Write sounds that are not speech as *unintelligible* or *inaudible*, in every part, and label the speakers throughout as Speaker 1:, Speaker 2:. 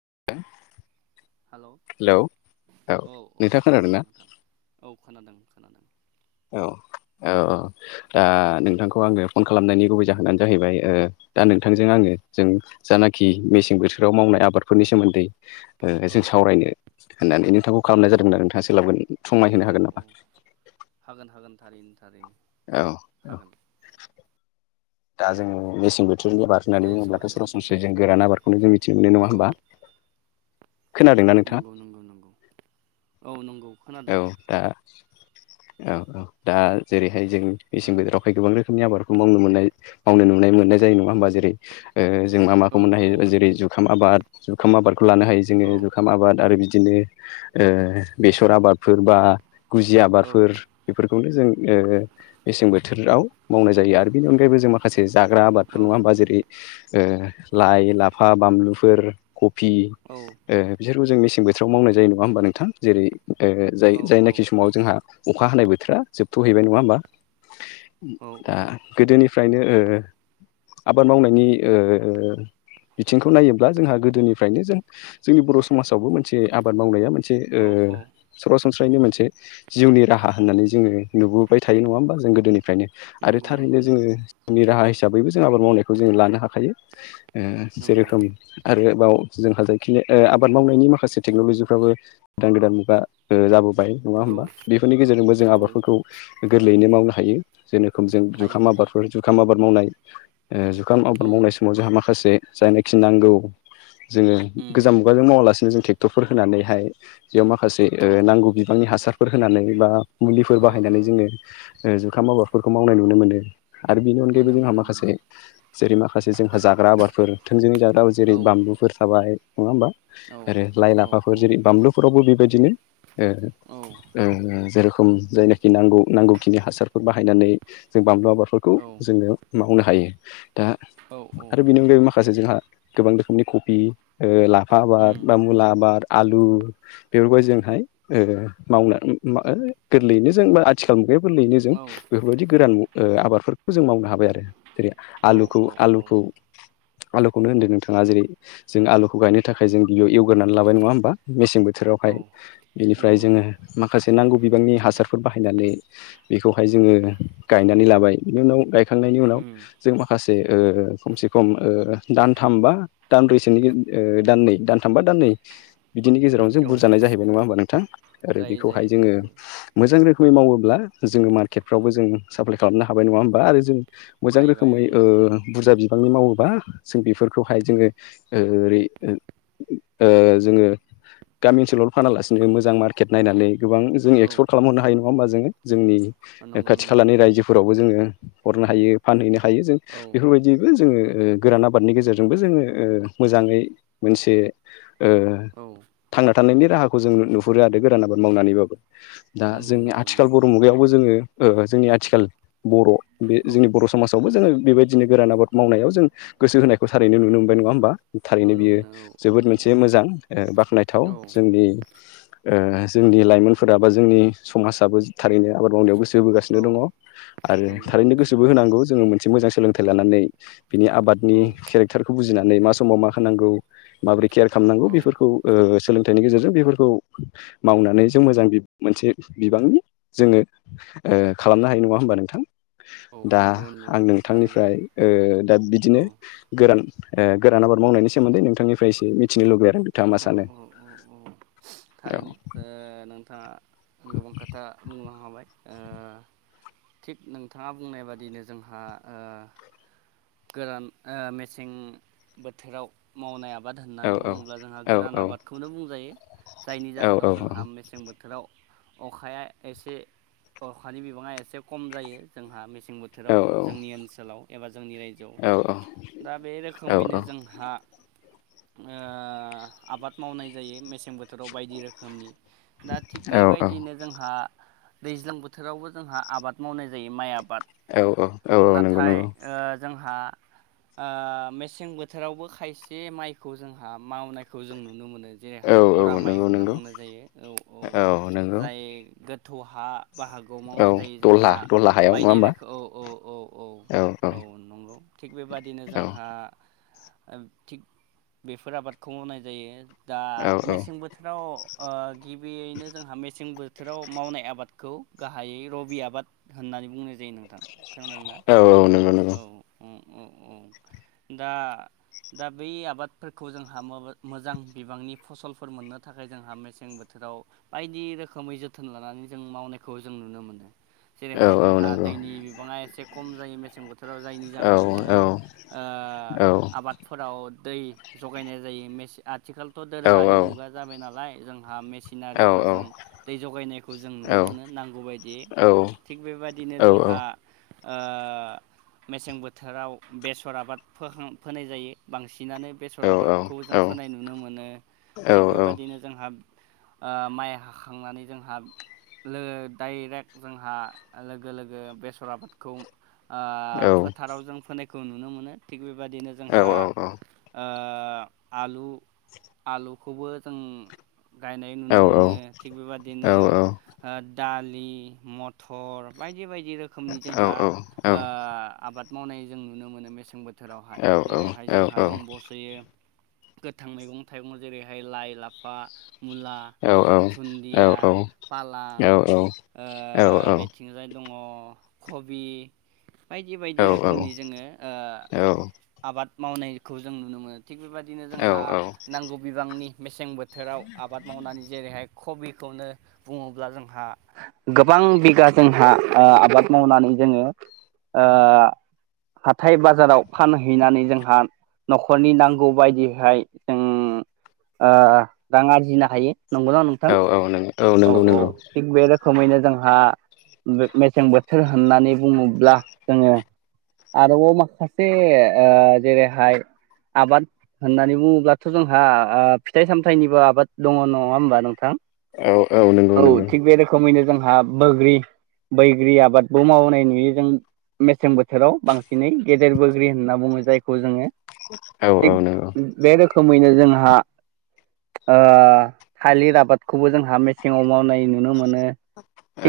Speaker 1: *unintelligible*
Speaker 2: Hello औ औ
Speaker 1: नोंथाङा खोनादों ना
Speaker 2: नोंथां औ खोनादों खोनादों।
Speaker 1: औ औ दा नोंथांखौ आङो फन खालामनायनि गुबै जाहोनानो जाहैबाय ओ दा
Speaker 2: औ
Speaker 1: नोंथांजों आङो जों जानाखि मेसें बोथोराव मावनाय आबादफोरनि सोमोन्दै ओ
Speaker 2: औ
Speaker 1: जों सावरायनो होननानै नोंथांखौ खालामनाय जादोंमोन आरो नोंथाङासो सोलाबगोन
Speaker 2: औ
Speaker 1: समाय होनो
Speaker 2: औ
Speaker 1: हागोन
Speaker 2: औ
Speaker 1: नामा?
Speaker 2: हागोन हागोन थारैनो थारैनो
Speaker 1: औ औ
Speaker 2: हागोन।
Speaker 1: दा जोङो मेसें बो थोरनि आबाद
Speaker 2: दे
Speaker 1: होननानै बुङोब्लाथ'
Speaker 2: सावरायजागोन
Speaker 1: सरासनस्रै जों गोरान आबादखौनो जों मिथि मोनो नङा
Speaker 2: औ
Speaker 1: होमबा। खोनादोंना नोंथाङा
Speaker 2: नंगौ नंगौ नंगौ औ नंगौ। खोनादों
Speaker 1: औ दा औ औ दा जेरै हाय जों मेसें बोथोरावहाय गोबां रोखोमनि आबाद खौ मावनो मोननाय मावनो नुनाय मोननाय जायो नङा होमबा जेरै ओ जों मा माखौ
Speaker 2: ओ
Speaker 1: मोननो
Speaker 2: औ
Speaker 1: हायो जेरै जुखाम आबाद जुखाम आबादखौ लानो हायो जोङो
Speaker 2: औ
Speaker 1: जुखाम आबाद आरो बि दिनो ओ बेसर आबादफोर बा गुजि
Speaker 2: औ
Speaker 1: आबादफोर बेफोर खौनो जों ओ मेसें बोथोराव मावनाय जायो आरो बेनि अनगायैबो जों माखासे जाग्रा आबादफोर
Speaker 2: औ
Speaker 1: नङा होमबा जेरै ओ लाइ लाफा बानलुफोर कफि
Speaker 2: औ
Speaker 1: ओ बिसोरखौ जों मेसें बोथोराव मावनाय जायो नङा होमबा नोंथां जेरै ओ जाय
Speaker 2: औ
Speaker 1: जायनाखि समाव जोंहा अखा हानाय बोथोरा जोबथ'हैबाय नङा होमबा।
Speaker 2: औ
Speaker 1: दा गोदोनिफ्रायनो ओ आबाद मावनायनि ओ बिथिंखौ नायोब्ला जोंहा गोदोनिफ्रायनो जों जोंनि बर' समाजावबो मोनसे आबाद मावनाया मोन से ओ
Speaker 2: औ औ
Speaker 1: सरासनस्रायनि मोनसे जिउनि राहा होननानै जोङो नुबोबाय थायो नङा होमबा जों गोदोनि फ्रायनो आरो
Speaker 2: नंगौ नंगौ
Speaker 1: थारैनो जोङो
Speaker 2: नंगौ
Speaker 1: जिउनि राहा हिसाबैबो जों आबाद मावनायखौ जों लानो हाखायो। ओ जे
Speaker 2: नंगौ
Speaker 1: रोखोम *unintelligible* आरोबाव जोंहा जायखि ओ आबाद मावनायनि माखासे टेक्न'लजिफ्राबो गोदान गोदान मुगा ओ जाबोबाय नङा
Speaker 2: औ
Speaker 1: होमबा। बेफोरनि गेजेरजोंबो जों
Speaker 2: औ
Speaker 1: आबादफोरखौ गोरलैयैनो मावनो हायो। जेन रोखोम जों
Speaker 2: हायो
Speaker 1: जुखाम
Speaker 2: हायो
Speaker 1: आबादफोर जुखाम आबाद मावनाय ओ जुखाम आबाद
Speaker 2: औ
Speaker 1: मावनाय समाव जोंहा मा खासे जानोखि नांगौ जोङो
Speaker 2: उम
Speaker 1: गोजाम मुगाजों मावालासिनो जों टेक्टरफोर होनानैहाय बेयाव माखासे
Speaker 2: औ
Speaker 1: ओ नांगौ बिबांनि हासारफोर होनानै बा मुलिफोर
Speaker 2: ओ ओ
Speaker 1: बाहायनानै जोङो ओ जुखाम आबादफोरखौ मावनाय नुनो मोनो। आरो बिनि अनगायैबो
Speaker 2: मोनो
Speaker 1: जोंहा
Speaker 2: मोनो मोनो
Speaker 1: माखासे जेरै माखासे जोंहा जाग्रा आबादफोर थोंजोङै जाग्रा आबाद जेरै
Speaker 2: औ
Speaker 1: बान लुफोर थाबाय नङा होमबा
Speaker 2: औ
Speaker 1: आरो लाइ
Speaker 2: औ
Speaker 1: लाफाफोर जेरै
Speaker 2: औ
Speaker 1: बानलुफोरावबो बेबायदिनो ओ
Speaker 2: औ
Speaker 1: ओ जे रोखोम जायनाखि नांगौ नांगौखिनि हासारफोर बाहायनानै जों बानलु आबादफोरखौ
Speaker 2: औ
Speaker 1: जोङो मावहोनो हायो दा
Speaker 2: औ औ
Speaker 1: आरो बेनि अनगायै माखासे जोंहा गोबां रोखोमनि कपि ओ लाफा आबाद
Speaker 2: उम
Speaker 1: बा मुला आबाद आलु बेफोरखौहाय जों हाय ओ मावना उम ऐ गोरलैयैनो जों बा आथिखाल मुगायाव गोरलैयैनो जों
Speaker 2: औ
Speaker 1: बेफोरबायदि गोरान ओ आबादफोरखौ जों मावनो हाबाय आरो जेरै
Speaker 2: औ
Speaker 1: आलुखौ
Speaker 2: औ औ
Speaker 1: आलुखौ आलुखौनो होनदो नोंथाङा जेरै जों आलुखौ गायनो थाखाय जों बियाव एव गोरनानै लाबाय नङा होमबा मेसें
Speaker 2: औ
Speaker 1: बोथोरावहाय। बेनिफ्राय
Speaker 2: नंगौ
Speaker 1: जोङो माखासे नांगौ बिबांनि हासारफोर बाहायनानै बेखौहाय जोङो गायनानै लाबाय। बिनि उनाव गाय खांनायनि उनाव
Speaker 2: उम
Speaker 1: जों माखासे ओ खमसे खम ओ दानथाम बा दानब्रैसोनि ओ दाननै दानथाम बा दाननै बिदिनि गेजेराव जों
Speaker 2: औ
Speaker 1: बुरजानाय जाहैबाय नङा होमबा नोंथां आरो
Speaker 2: जायो जायो
Speaker 1: बेखौहाय
Speaker 2: जायो
Speaker 1: जोङो
Speaker 2: जायो
Speaker 1: मोजां रो खोमै मावोब्ला जोङो मार्केटफ्रावबो जों साप्लाय खालामनो हाबाय नङा होमबा आरो जों मोजां
Speaker 2: हाहैबाय
Speaker 1: रोखोमै ओ
Speaker 2: ओं
Speaker 1: बुरजा बि बांनि मावोबा जों बेफोरखौहाय जोङो ओरै ओ जोङो गामि ओनसोलाव फानालासिनो मोजां मारकेट नायनानै गोबां जों एक्सपर्ट खालामहरनो हायो नङा होमबा जोङो जोंनि
Speaker 2: औ नंगौ
Speaker 1: खाथि
Speaker 2: नंगौ
Speaker 1: खालानि
Speaker 2: नंगौ
Speaker 1: रायजोफोरावबो जोङो हरनो हायो फानहैनो हायो हायो
Speaker 2: औ
Speaker 1: बेफोरबायदिबो जोङो गोरान आबादनि गेजेरजोंबो जोङो मोजाङै मोनसे ओ
Speaker 2: औ
Speaker 1: थांना थानायनि राहाखौ जों नुहुरो आरो गोरान आबाद मावनानैबाबो दा
Speaker 2: नंगौ
Speaker 1: जोंनि
Speaker 2: नंगौ
Speaker 1: आथिखाल
Speaker 2: नंगौ
Speaker 1: बर' मुगायावबो जोङो जोंनि आथिखाल बर' बे
Speaker 2: औ
Speaker 1: जोंनि बर' समाजावबो जोङो बेबायदिनो गोरान आबाद मावनायाव जों गोसो होनायखौ थारैनो नुनो मोनबाय नङा होमबा थारैनो
Speaker 2: नुनो
Speaker 1: बियो
Speaker 2: मोनो औ
Speaker 1: जोबोद
Speaker 2: औ
Speaker 1: मोनसे मोजां बाख्नायथाव
Speaker 2: औ
Speaker 1: जोंनि जोंनि लाइमोनफोरा बा जोंनि समाजाबो थारैनो आबाद मावनायाव गोसो होबोगासिनो
Speaker 2: औ
Speaker 1: दङ आरो
Speaker 2: नंगौ
Speaker 1: थारैनो
Speaker 2: नंगौ
Speaker 1: गोसोबो
Speaker 2: नंगौ
Speaker 1: होनांगौ जोङो मोन मोनसे मोजां सोलोंथाइ लानानै बिनि
Speaker 2: औ
Speaker 1: आबादनि केरेक्टारखौ बुजि बुजिनानै मा समाव मा होनांगौ माबोरै केयार खालामनांगौ
Speaker 2: औ
Speaker 1: बेफोरखौ सोलोंथाइनि गेजेरजों बेफोर खौ मावनानै जों मोजां मोनसे बिबांनि जोङो खालामनो हायो नङा होमबा नोंथां दा
Speaker 2: औ नंगौ
Speaker 1: आं
Speaker 2: नंगौ थारैनो
Speaker 1: नोंथांनिफ्राय ओ दा बिदिनो
Speaker 2: औ
Speaker 1: गोरान गोरान आबाद मावनायनि सोमोन्दै नोंथांनिफ्राय इसे मिथिनो लुबैयो आरो नोंथाङा मा सानो
Speaker 2: औ-औ-औ-औ
Speaker 1: औ
Speaker 2: थारैनो नोंथाङा गोबां खोथा बुंलांखाबाय थिग नोंथाङा बुंनाय बादिनो जोंहा ओ गोरान मेसें बोथोराव मावनाय आबा बाद
Speaker 1: औ
Speaker 2: होननानै
Speaker 1: औ
Speaker 2: बुङोब्ला जोंहा
Speaker 1: औ
Speaker 2: गोरान
Speaker 1: औ
Speaker 2: आबादखौनो बुंजायो जायनि
Speaker 1: औ औ
Speaker 2: जाहोनाव जोंहा मेसें बोथोराव अखाया एसे अखानि बिबाङा एसे खम जायो जोंहा मेसें
Speaker 1: औ
Speaker 2: बोथोराव जोंनि ओनसोलाव एबा जोंनि रायजोआव
Speaker 1: औ
Speaker 2: दा बे रोखोमैनो जोंहा आबाद मावनाय जायो मे -सें बोथोराव बायदि रोखोमनि दा थिग बेबायदिनो जोंहा दैज्लां बोथोरावबो जोंहा आबाद मावनाय जायो माइ आ बाद
Speaker 1: औ औ औ नंगौ
Speaker 2: नाथाय
Speaker 1: नंगौ
Speaker 2: ओ जोंहा मेसें बोथोरावबो खायसे माइखौ जोंहा मावनाय खौ जों नुनो मोनो
Speaker 1: औ
Speaker 2: जेरैहाय
Speaker 1: औ
Speaker 2: बरा माइ
Speaker 1: नंगौ
Speaker 2: होनना
Speaker 1: नंगौ
Speaker 2: बुंनाय जायो औ-औ
Speaker 1: औ नंगौ
Speaker 2: जाय गोथौ हा बा हागोआव
Speaker 1: औ
Speaker 2: मावनाय जायो
Speaker 1: दलहा
Speaker 2: जोंहा
Speaker 1: दलहा हायाव नङा
Speaker 2: बायदि
Speaker 1: होमबा
Speaker 2: रोखोम
Speaker 1: औ औ
Speaker 2: औ-औ-औ-औ-औ नंगौ थिग बेबादिनो
Speaker 1: औ
Speaker 2: जोंहा थिग बेफोर आबादखौ मावनाय जायो दा
Speaker 1: औ औ
Speaker 2: मेसें बोथोराव गिबियैनो जोंहा मेसें बो बोथोराव मावनाय आबादखौ गाहायै रबि आबाद होननानै बुंनाय जायो नोंथां खोनादोंना
Speaker 1: औ औ नंगौ नंगौ
Speaker 2: औ-औ औ-औ दा-दा बै आबादफोरखौ जों हा मोजां बिबांनि फसलफोर मोननो थाखाय जोंहा मेसें बोथोराव बायदि रोखोमै जो जोथोन लानानै जों मावनायखौ जों नुनो मोनो
Speaker 1: औ
Speaker 2: जेरैहाय
Speaker 1: औ
Speaker 2: जोंहा
Speaker 1: नंगौ
Speaker 2: दैनि बिबाङा एसे खम जायो मेसें बोथोराव जायनि
Speaker 1: औ
Speaker 2: जाहोनाव जोङो
Speaker 1: औ औ
Speaker 2: आबादफोराव दै ज गायनाय जायो आथिखालावथ'
Speaker 1: औ
Speaker 2: दोरोङारि मुगा जाबाय नालाय जोंहा
Speaker 1: औ औ
Speaker 2: मिसिनारिफोरजों
Speaker 1: औ
Speaker 2: दै जगायनायखौ जों नुनो मोनो नांगौ बादि थिग बेबायदिनो जोंहा
Speaker 1: औ औ
Speaker 2: आ मेसें बोथोराव बेसर आबाद फोखां फोनाय जायो बांसिनानो। सर आबादखौ जों फोनाय नुनो मोनो थिग बेबादिनो जोंहा आ माइ हाखांनानै जोंहा लो डाइरेक्ट जोंहा लोगो लोगो बेसर आबादखौ। आ फोथाराव जों फोनायखौ नुनो मोनो थिग बेबादिनो जोंहा आ आलु आलुखौबो जों गायनाय नुनो मोनो थिग बेबादिनो ओ दालि मथर बायदि बायदि रोखोमनि जोंहा आ आबाद मावनाय जों नुनो मोनो मेसें बोथोरावहाय जेरैहाय जोंहा दंबसो *unintelligible* गोथां मैगं थाइगं जेरैहाय लाइ लाफा। मुला धुन्दिया पालां ओ बेथिंजाय दङ खबि बायदि बायदि
Speaker 1: औ
Speaker 2: रोखोमनि जोङो ओ‌‌
Speaker 1: औ
Speaker 2: आबाद मावनायखौ जों नुनो मोनो। थिग बेबायदिनो जोंहा
Speaker 1: नों
Speaker 2: नांगौ बिबांनि मेसें बोथोराव आबाद मावनानै जेरैहाय खबिखौनो बुङोब्ला जोंहा गोबां बिगा जोंहा ओ आबाद मावनानै जोङो ओ हाथाय बाजाराव फानहैनानै जोंहा नखर नखरनि नांगौ बायदिहाय जों ओ रां आरजिनो हायो। नंगौना नोंथां
Speaker 1: औ नंगौ
Speaker 2: औ औ
Speaker 1: नंगौ
Speaker 2: थिग बे रोखोमैनो जोंहा मेसें बोथोर होननानै बुङोब्ला जोङो आरोबाव माखासे ओ जेरैहाय आबाद होननानै बुङोब्लाथ जोंहा ओ फिथाइ सामथाइनिबो आबाद दङ नङा होमबा नोंथां।
Speaker 1: औ नंगौ
Speaker 2: औ
Speaker 1: नंगौ
Speaker 2: थिग बे रोखोमैनो जोंहा बोग्रि बैग्रि आबादखौ मावनाय नुयो जों। मेसें बोथोराव बांसिनै गेदेर बोग्रि होनना बुङो जायखौ जोङो
Speaker 1: *inaudible*
Speaker 2: थिग
Speaker 1: नंगौ
Speaker 2: बे रोखोमैनो जोंहा ओ थालिर आबादखौबो जोंहा मेसेंआव मावनाय नुनो मोनो।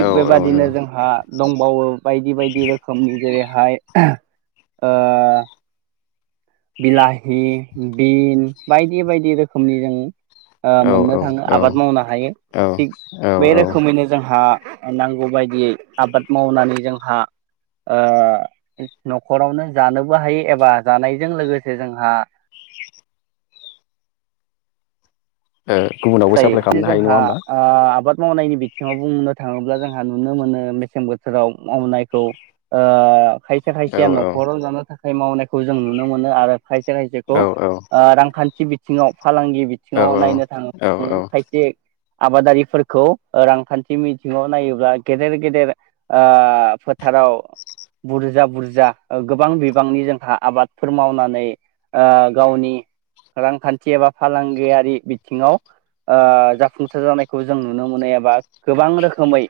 Speaker 1: औ औ
Speaker 2: बेबादिनो
Speaker 1: नंगौ
Speaker 2: जोंहा दंबावो बायदि बायदि रोखोमनि जेरै हाय ओ बिलाहि बिन बायदि बायदि रोखोमनि जों ओ
Speaker 1: औ
Speaker 2: मोननो थाङो आबाद मावनो हायो
Speaker 1: औ
Speaker 2: थिग
Speaker 1: औ
Speaker 2: बे
Speaker 1: औ
Speaker 2: रोखोमैनो जोंहा नांगौ बायदियै आबाद मावनानै जोंहा ओ नखरावनो जानोबो हायो एबा जानाय। बेजों लोगोसे जोंहा
Speaker 1: औ गुबुनावबो साप्लाय
Speaker 2: जायो
Speaker 1: खालामनो हायो नङा
Speaker 2: जोंहा
Speaker 1: होमबा
Speaker 2: आ आबाद मावनायनि बिथिङाव बुंनो थाङोब्ला जोंहा नुनो मोनो मेसें बोथोराव मावनायखौ ओ खायसे
Speaker 1: औ
Speaker 2: खायसे
Speaker 1: औ
Speaker 2: नखराव जानो थाखाय मावनायखौ जों नुनो मोनो आरो खायसे खायसेखौ
Speaker 1: औ औ
Speaker 2: ओ रांखान्थि बिथिङाव फालांगि
Speaker 1: औ
Speaker 2: बिथिङाव नायनो थाङो
Speaker 1: औ औ
Speaker 2: उम खायसे आबादारिफोरखौ रांखान्थि मिथिङाव नायोब्ला गेदेर गेदेर आ फोथार फोराव बुरजा बुरजा गोबां बिबांनि जोंहा आबादफोर मावनानै आ गावनि रांखान्थि एबा फालांगियारि बिथिङाव आ जाफुंसार जानायखौ जों नुनो मोनो एबा गोबां रोखोमै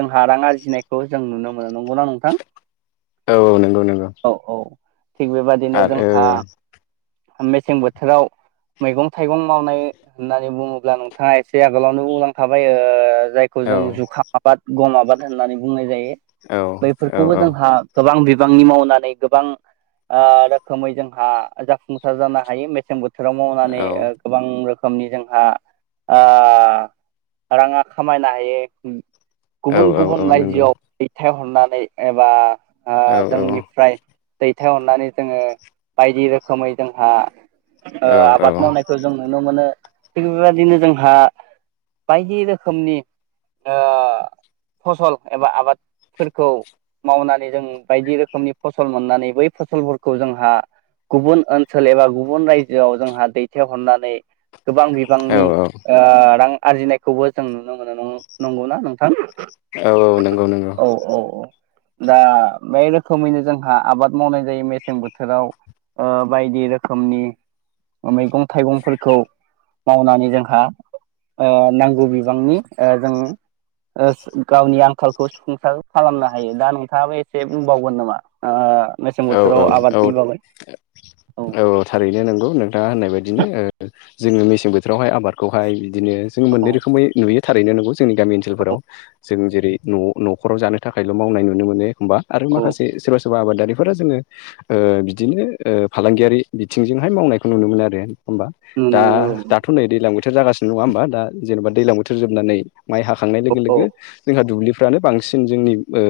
Speaker 2: जोंहा रां आरजि नायखौ जों नुनो मोनो नंगौना नोंथां।
Speaker 1: औ औ नंगौ नंगौ।
Speaker 2: औ औ थिग बेबादिनो
Speaker 1: आरो
Speaker 2: जोंहा मेसें बोथोराव मैगं थाइगं मावनाय होननानै होननानै बुङोब्ला नोंथाङा एसे आगोलावनो बुंलांखाबाय‌ ओ जायखौ
Speaker 1: औ
Speaker 2: जों जुखाम आबाद गम आबाद होननानै बुंनाय जायो
Speaker 1: औ
Speaker 2: बैफोरखौबो
Speaker 1: औ
Speaker 2: जोंहा गोबां बिबां बिबांनि मावनानै गोबां ओ रोखोमै जोंहा जाफुंसार जानो हायो मेसें बोथोर थोराव मावनानै औ गोबां रोखोमनि जों आ आ रांङा खामायनो हायो
Speaker 1: औ
Speaker 2: गुबुन
Speaker 1: औ औ
Speaker 2: गुबुन
Speaker 1: नंगौ
Speaker 2: रायजोआव दैथाय अननानै एबा आ
Speaker 1: औ औ
Speaker 2: जोंनिफ्राय दै थायहरनानै जोङो बायदि रोखोमै जोंहा ओ
Speaker 1: औ
Speaker 2: आबाद मावनायखौ जों नुनो मोनो थिग बेबायाददिनो जोंहा बायदि रोखोमनि ओ फसल एबा आबादफोरखौ मावनानै जों बायदि रोखोमनि फसल मोननानै बै फसलफोरखौ जोंहा गुबुन ओनसोल एबा गुबुन रायजोआव जोंहा दैथायहरनानै गोबां
Speaker 1: औ
Speaker 2: बिबांनि
Speaker 1: औ
Speaker 2: ओ रां आरजिनायखौबो जों नुनो मोनो नं-नंगौना नोंथां
Speaker 1: औ नंगौ नंगौ
Speaker 2: औ औ औ दा बे रोखोमैनो जोंहा आबाद मावनाय जायो मेसें बोथोराव ओ बायदि रोखोमनि मैगं थाइगंफोरखौ मावनानै जोंहा नांगौ बिबांनि ओ जों ओ गावनि आंखालखौ सुफुंसार खालामनो हायो दा नोंथाङाबो एसे बुंबावगोन नोमा ओ मेसें
Speaker 1: औ औ
Speaker 2: बोथोराव
Speaker 1: औ
Speaker 2: आबादनि बागै
Speaker 1: औ औ थारैनो नोंगौ नोंथाङा होननाय बायदिनो ओ जोङो मेसें बोथोरावहाय आबादखौहाय बिदिनो जोङो मोननै
Speaker 2: औ
Speaker 1: रोखोमै नुयो थारैनो नंगौ जोंनि गामि ओनसोलफोराव जों जेरै न' न'खराव जानो थाखायल' मावनाय नुनो मोनो होमबा आरो
Speaker 2: औ
Speaker 1: माखासे सोरबा सोरबा आबादारि फोरो जोङो ओ बिदिनो ओ फालांगियारि बिथिंजोंहाय मावनायखौ नुनो मोनो आरो होमबा दा
Speaker 2: नुनो
Speaker 1: दाथ' नै दैज्लां बोथोर जागासिनो नङा होमबा दा जेन'बा दैज्लां बोथोर जोबनानै माइ हाखांनाय
Speaker 2: औ
Speaker 1: लोगो लोगो जोंहा दुब्लि फ्रानो बांसिन जोंनि ओ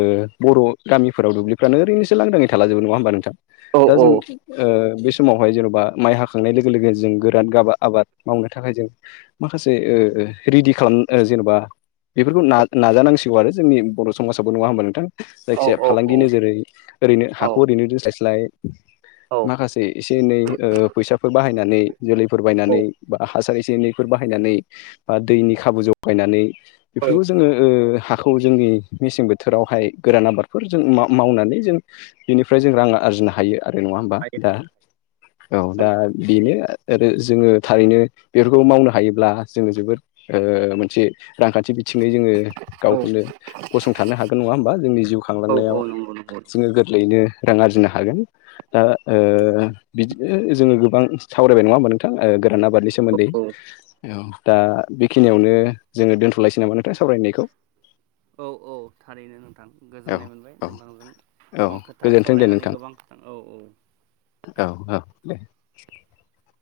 Speaker 1: बर' गामिफोराव दुब्लिफ्रानो ओरैनोसो लांदाङै थाला जोबो नङा होमबा नोंथां
Speaker 2: औ
Speaker 1: दा
Speaker 2: औ
Speaker 1: जों ओ बे समावहाय जेन'बा माइ हाखांनाय लोगो लोगो जों गोरान गाबा आबाद मावनो थाखाय जों माखासे ओ ओ रिडि खालाम जेनेबा बेफोरखौ ना नाजानांसिगौ आरो जोंनि बर' समाजावबो नङा होमबा नोंथां
Speaker 2: औ
Speaker 1: जायखिजाया
Speaker 2: औ
Speaker 1: फालांगि नोजोरै ओरैनो
Speaker 2: औ
Speaker 1: हाखौ ओरैनो दोस्लायस्लाय
Speaker 2: औ
Speaker 1: माखासे एसे एनै ओ फैसाफोर बाहायनानै जोलैफोर
Speaker 2: औ
Speaker 1: बायनानै बा हासार एसे एनैफोर बाहायनानै बा दैनि खाबु जगायनानै
Speaker 2: औ
Speaker 1: बेफोरखौ जोङो ओ हाखौ जोंनि मेसें बोथोरावहाय गोरान आबादफोर जों माव मावनानै जों बेनिफ्राय जों रां आरजिनो हायो आरो नङा होमबा
Speaker 2: हायो
Speaker 1: दा औ दा बेनो आरो आरो जोङो थारैनो बेफोरखौ मावनो हायोब्ला जोङो जोबोद ओ मोनसे रांखान्थि बिथिं थिङै जोङो
Speaker 2: औ
Speaker 1: गावखौनो गसंथानो हागोन नङा होमबा जोंनि जिउ
Speaker 2: औ
Speaker 1: खांलांनायाव
Speaker 2: औ नंगौ नंगौ
Speaker 1: जोङो गोरलैयैनो रां आरजिनो हागोन दा ओ बिदि औ जोङो गोबां सावरायबाय नङा नोंथां गोरान आबादनि
Speaker 2: औ
Speaker 1: सोमोन्दै
Speaker 2: औ
Speaker 1: औ दा बेखिनियावनो जोङो दोन्थ'लायसै नामा नोंथाय सावरायनायखौ
Speaker 2: औ औ थारैनो नोंथां
Speaker 1: औ
Speaker 2: गोजोननाय मोनबाय
Speaker 1: औ
Speaker 2: नोंथांजों गोबां खोथा
Speaker 1: गोजोनथों दे
Speaker 2: सावरायनानै
Speaker 1: नोंथां
Speaker 2: गोबां खोथा औ औ
Speaker 1: *unintelligible*